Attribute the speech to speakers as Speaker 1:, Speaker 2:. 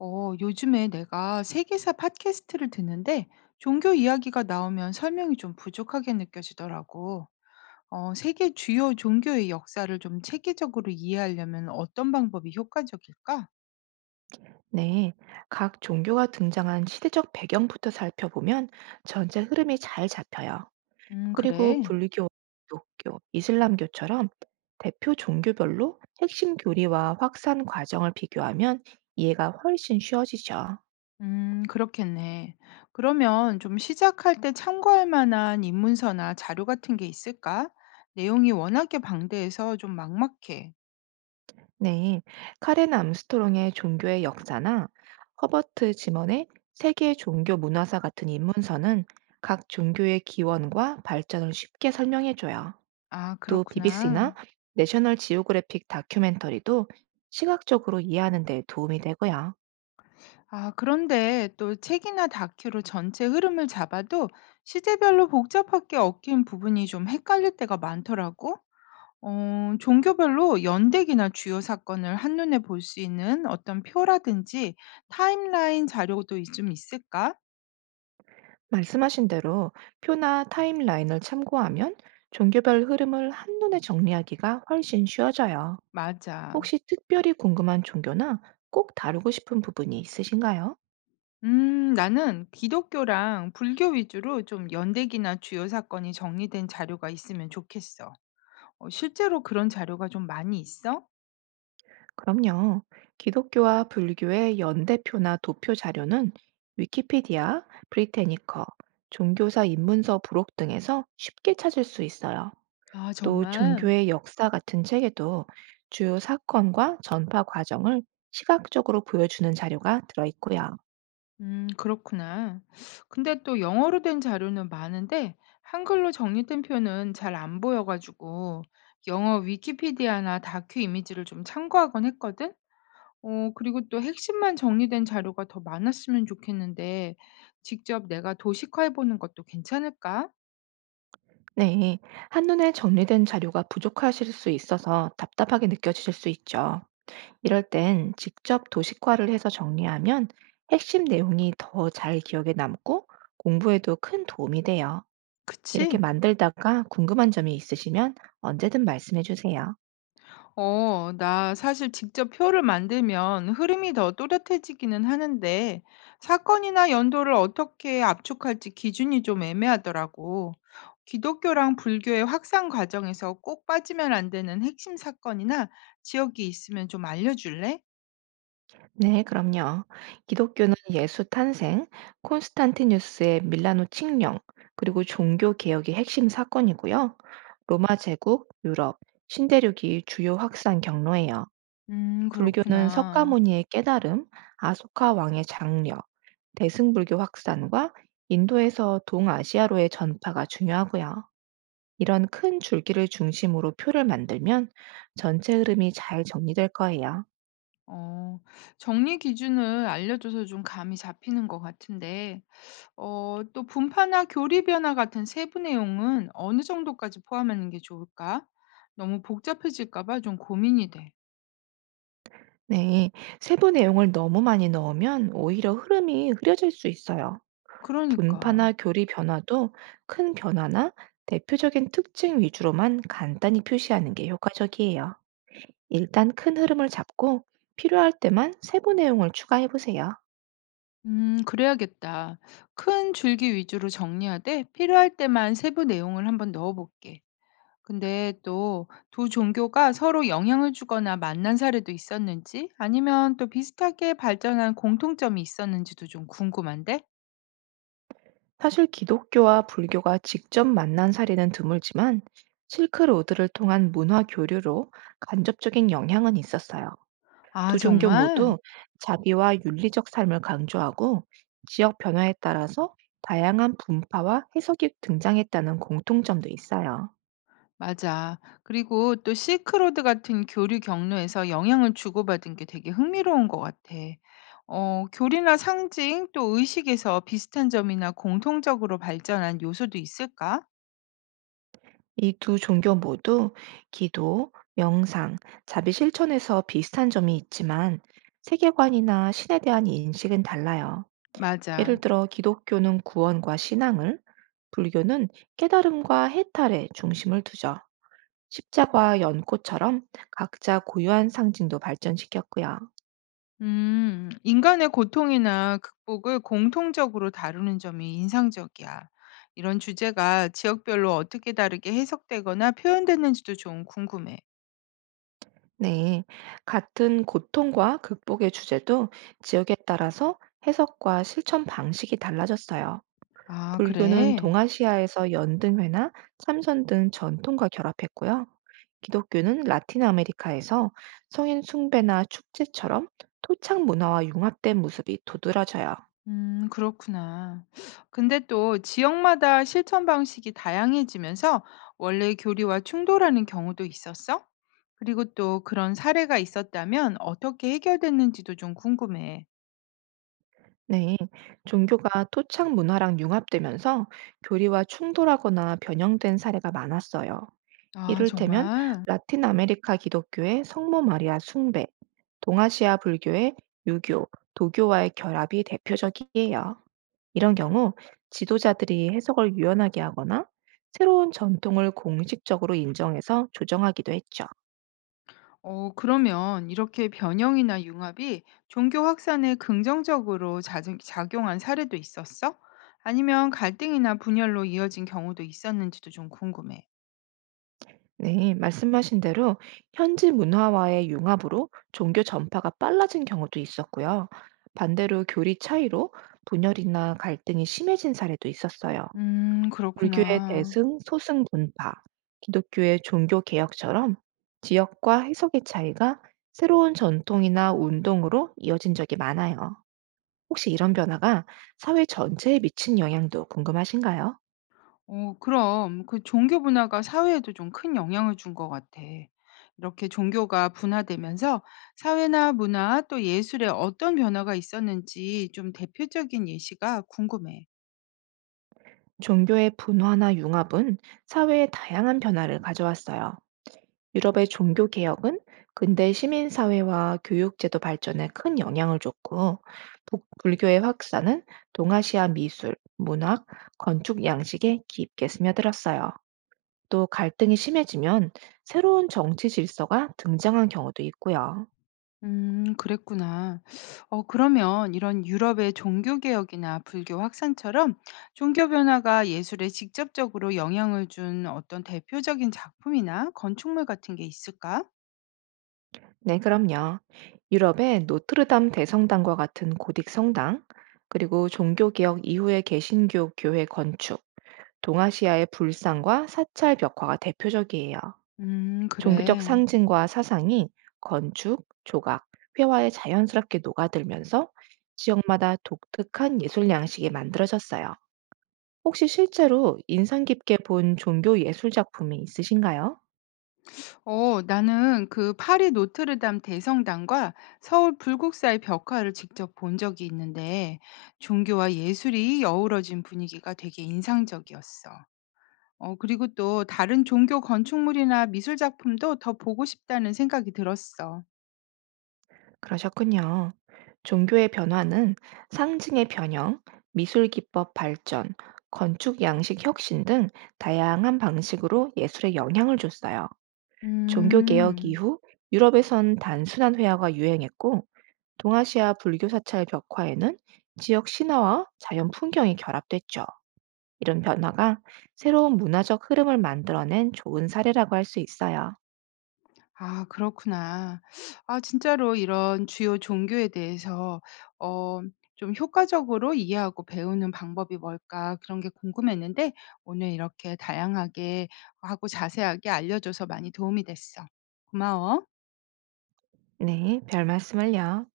Speaker 1: 요즘에 내가 세계사 팟캐스트를 듣는데 종교 이야기가 나오면 설명이 좀 부족하게 느껴지더라고. 세계 주요 종교의 역사를 좀 체계적으로 이해하려면 어떤 방법이 효과적일까?
Speaker 2: 네, 각 종교가 등장한 시대적 배경부터 살펴보면 전체 흐름이 잘 잡혀요. 그리고
Speaker 1: 그래.
Speaker 2: 불교, 기독교, 이슬람교처럼 대표 종교별로 핵심 교리와 확산 과정을 비교하면 이해가 훨씬 쉬워지죠.
Speaker 1: 그렇겠네. 그러면 좀 시작할 때 참고할 만한 입문서나 자료 같은 게 있을까? 내용이 워낙에 방대해서 좀 막막해.
Speaker 2: 네, 카렌 암스트롱의 종교의 역사나 허버트 지먼의 세계 종교 문화사 같은 입문서는 각 종교의 기원과 발전을 쉽게 설명해줘요.
Speaker 1: 아,
Speaker 2: 또 BBC나
Speaker 1: 그렇구나.
Speaker 2: 내셔널 지오그래픽 다큐멘터리도 시각적으로 이해하는 데 도움이 되고요.
Speaker 1: 아, 그런데 또 책이나 다큐로 전체 흐름을 잡아도 시대별로 복잡하게 얽힌 부분이 좀 헷갈릴 때가 많더라고. 종교별로 연대기나 주요 사건을 한눈에 볼 수 있는 어떤 표라든지 타임라인 자료도 좀 있을까?
Speaker 2: 말씀하신 대로 표나 타임라인을 참고하면 종교별 흐름을 한눈에 정리하기가 훨씬 쉬워져요.
Speaker 1: 맞아.
Speaker 2: 혹시 특별히 궁금한 종교나 꼭 다루고 싶은 부분이 있으신가요?
Speaker 1: 나는 기독교랑 불교 위주로 좀 연대기나 주요 사건이 정리된 자료가 있으면 좋겠어. 실제로 그런 자료가 좀 많이 있어?
Speaker 2: 그럼요. 기독교와 불교의 연대표나 도표 자료는 위키피디아, 브리테니커, 종교사 입문서 부록 등에서 쉽게 찾을 수 있어요.
Speaker 1: 아,
Speaker 2: 또
Speaker 1: 정말?
Speaker 2: 종교의 역사 같은 책에도 주요 사건과 전파 과정을 시각적으로 보여주는 자료가 들어있고요.
Speaker 1: 그렇구나. 근데 또 영어로 된 자료는 많은데 한글로 정리된 표는 잘 안 보여가지고 영어 위키피디아나 다큐 이미지를 좀 참고하곤 했거든. 그리고 또 핵심만 정리된 자료가 더 많았으면 좋겠는데 직접 내가 도식화해보는 것도 괜찮을까?
Speaker 2: 네, 한눈에 정리된 자료가 부족하실 수 있어서 답답하게 느껴지실 수 있죠. 이럴 땐 직접 도식화를 해서 정리하면 핵심 내용이 더 잘 기억에 남고 공부에도 큰 도움이 돼요. 이렇게
Speaker 1: 그치?
Speaker 2: 만들다가 궁금한 점이 있으시면 언제든 말씀해 주세요.
Speaker 1: 나 사실 직접 표를 만들면 흐름이 더 또렷해지기는 하는데 사건이나 연도를 어떻게 압축할지 기준이 좀 애매하더라고. 기독교랑 불교의 확산 과정에서 꼭 빠지면 안 되는 핵심 사건이나 지역이 있으면 좀 알려줄래?
Speaker 2: 네, 그럼요. 기독교는 예수 탄생, 콘스탄티누스의 밀라노 칙령, 그리고 종교 개혁이 핵심 사건이고요. 로마 제국, 유럽, 신대륙이 주요 확산 경로예요. 불교는
Speaker 1: 그렇구나.
Speaker 2: 석가모니의 깨달음, 아소카 왕의 장려, 대승불교 확산과 인도에서 동아시아로의 전파가 중요하고요. 이런 큰 줄기를 중심으로 표를 만들면 전체 흐름이 잘 정리될 거예요.
Speaker 1: 어, 정리 기준을 알려줘서 좀 감이 잡히는 것 같은데 또 분파나 교리 변화 같은 세부 내용은 어느 정도까지 포함하는 게 좋을까? 너무 복잡해질까 봐 좀 고민이 돼.
Speaker 2: 네, 세부 내용을 너무 많이 넣으면 오히려 흐름이 흐려질 수 있어요.
Speaker 1: 그러니까.
Speaker 2: 분파나 교리 변화도 큰 변화나 대표적인 특징 위주로만 간단히 표시하는 게 효과적이에요. 일단 큰 흐름을 잡고 필요할 때만 세부 내용을 추가해 보세요.
Speaker 1: 그래야겠다. 큰 줄기 위주로 정리하되 필요할 때만 세부 내용을 한번 넣어볼게. 근데 또 두 종교가 서로 영향을 주거나 만난 사례도 있었는지 아니면 또 비슷하게 발전한 공통점이 있었는지도 좀 궁금한데?
Speaker 2: 사실 기독교와 불교가 직접 만난 사례는 드물지만 실크로드를 통한 문화 교류로 간접적인 영향은 있었어요.
Speaker 1: 아,
Speaker 2: 두 종교
Speaker 1: 정말?
Speaker 2: 모두 자비와 윤리적 삶을 강조하고 지역 변화에 따라서 다양한 분파와 해석이 등장했다는 공통점도 있어요.
Speaker 1: 맞아. 그리고 또 실크로드 같은 교류 경로에서 영향을 주고받은 게 되게 흥미로운 것 같아. 교리나 상징 또 의식에서 비슷한 점이나 공통적으로 발전한 요소도 있을까?
Speaker 2: 이 두 종교 모두 기도, 명상, 자비 실천에서 비슷한 점이 있지만 세계관이나 신에 대한 인식은 달라요. 예를
Speaker 1: 맞아.
Speaker 2: 들어 기독교는 구원과 신앙을, 불교는 깨달음과 해탈에 중심을 두죠. 십자가와 연꽃처럼 각자 고유한 상징도 발전시켰고요.
Speaker 1: 인간의 고통이나 극복을 공통적으로 다루는 점이 인상적이야. 이런 주제가 지역별로 어떻게 다르게 해석되거나 표현되는지도 좀 궁금해.
Speaker 2: 네, 같은 고통과 극복의 주제도 지역에 따라서 해석과 실천 방식이 달라졌어요.
Speaker 1: 아,
Speaker 2: 불교는
Speaker 1: 그래?
Speaker 2: 동아시아에서 연등회나 참선 등 전통과 결합했고요. 기독교는 라틴 아메리카에서 성인 숭배나 축제처럼 토착 문화와 융합된 모습이 도드라져요.
Speaker 1: 그렇구나. 근데 또 지역마다 실천 방식이 다양해지면서 원래 교리와 충돌하는 경우도 있었어? 그리고 또 그런 사례가 있었다면 어떻게 해결됐는지도 좀 궁금해.
Speaker 2: 네, 종교가 토착 문화랑 융합되면서 교리와 충돌하거나 변형된 사례가 많았어요.
Speaker 1: 아,
Speaker 2: 이를테면
Speaker 1: 정말?
Speaker 2: 라틴 아메리카 기독교의 성모 마리아 숭배, 동아시아 불교의 유교, 도교와의 결합이 대표적이에요. 이런 경우 지도자들이 해석을 유연하게 하거나 새로운 전통을 공식적으로 인정해서 조정하기도 했죠.
Speaker 1: 그러면 이렇게 변형이나 융합이 종교 확산에 긍정적으로 작용한 사례도 있었어? 아니면 갈등이나 분열로 이어진 경우도 있었는지도 좀 궁금해.
Speaker 2: 네, 말씀하신 대로 현지 문화와의 융합으로 종교 전파가 빨라진 경우도 있었고요. 반대로 교리 차이로 분열이나 갈등이 심해진 사례도 있었어요. 불교의
Speaker 1: 그렇구나.
Speaker 2: 대승, 소승 분파, 기독교의 종교 개혁처럼 지역과 해석의 차이가 새로운 전통이나 운동으로 이어진 적이 많아요. 혹시 이런 변화가 사회 전체에 미친 영향도 궁금하신가요?
Speaker 1: 어 그럼. 그 종교 문화가 사회에도 좀 큰 영향을 준 것 같아. 이렇게 종교가 분화되면서 사회나 문화 또 예술에 어떤 변화가 있었는지 좀 대표적인 예시가 궁금해.
Speaker 2: 종교의 분화나 융합은 사회에 다양한 변화를 가져왔어요. 유럽의 종교 개혁은 근대 시민 사회와 교육 제도 발전에 큰 영향을 줬고 불교의 확산은 동아시아 미술, 문학, 건축 양식에 깊게 스며들었어요. 또 갈등이 심해지면 새로운 정치 질서가 등장한 경우도 있고요.
Speaker 1: 그랬구나. 그러면 이런 유럽의 종교개혁이나 불교 확산처럼 종교 변화가 예술에 직접적으로 영향을 준 어떤 대표적인 작품이나 건축물 같은 게 있을까?
Speaker 2: 네, 그럼요. 유럽의 노트르담 대성당과 같은 고딕 성당, 그리고 종교개혁 이후의 개신교 교회 건축, 동아시아의 불상과 사찰 벽화가 대표적이에요. 종교적
Speaker 1: 그래.
Speaker 2: 상징과 사상이 건축, 조각, 회화에 자연스럽게 녹아들면서 지역마다 독특한 예술 양식이 만들어졌어요. 혹시 실제로 인상 깊게 본 종교 예술 작품이 있으신가요?
Speaker 1: 나는 그 파리 노트르담 대성당과 서울 불국사의 벽화를 직접 본 적이 있는데 종교와 예술이 어우러진 분위기가 되게 인상적이었어. 그리고 또 다른 종교 건축물이나 미술 작품도 더 보고 싶다는 생각이 들었어.
Speaker 2: 그러셨군요. 종교의 변화는 상징의 변형, 미술 기법 발전, 건축 양식 혁신 등 다양한 방식으로 예술에 영향을 줬어요. 종교개혁
Speaker 1: 음.
Speaker 2: 이후 유럽에선 단순한 회화가 유행했고 동아시아 불교 사찰 벽화에는 지역 신화와 자연 풍경이 결합됐죠. 이런 변화가 새로운 문화적 흐름을 만들어낸 좋은 사례라고 할 수 있어요.
Speaker 1: 아 그렇구나. 아 진짜로 이런 주요 종교에 대해서 어 좀 효과적으로 이해하고 배우는 방법이 뭘까 그런 게 궁금했는데 오늘 이렇게 다양하게 하고 자세하게 알려줘서 많이 도움이 됐어. 고마워.
Speaker 2: 네, 별 말씀을요.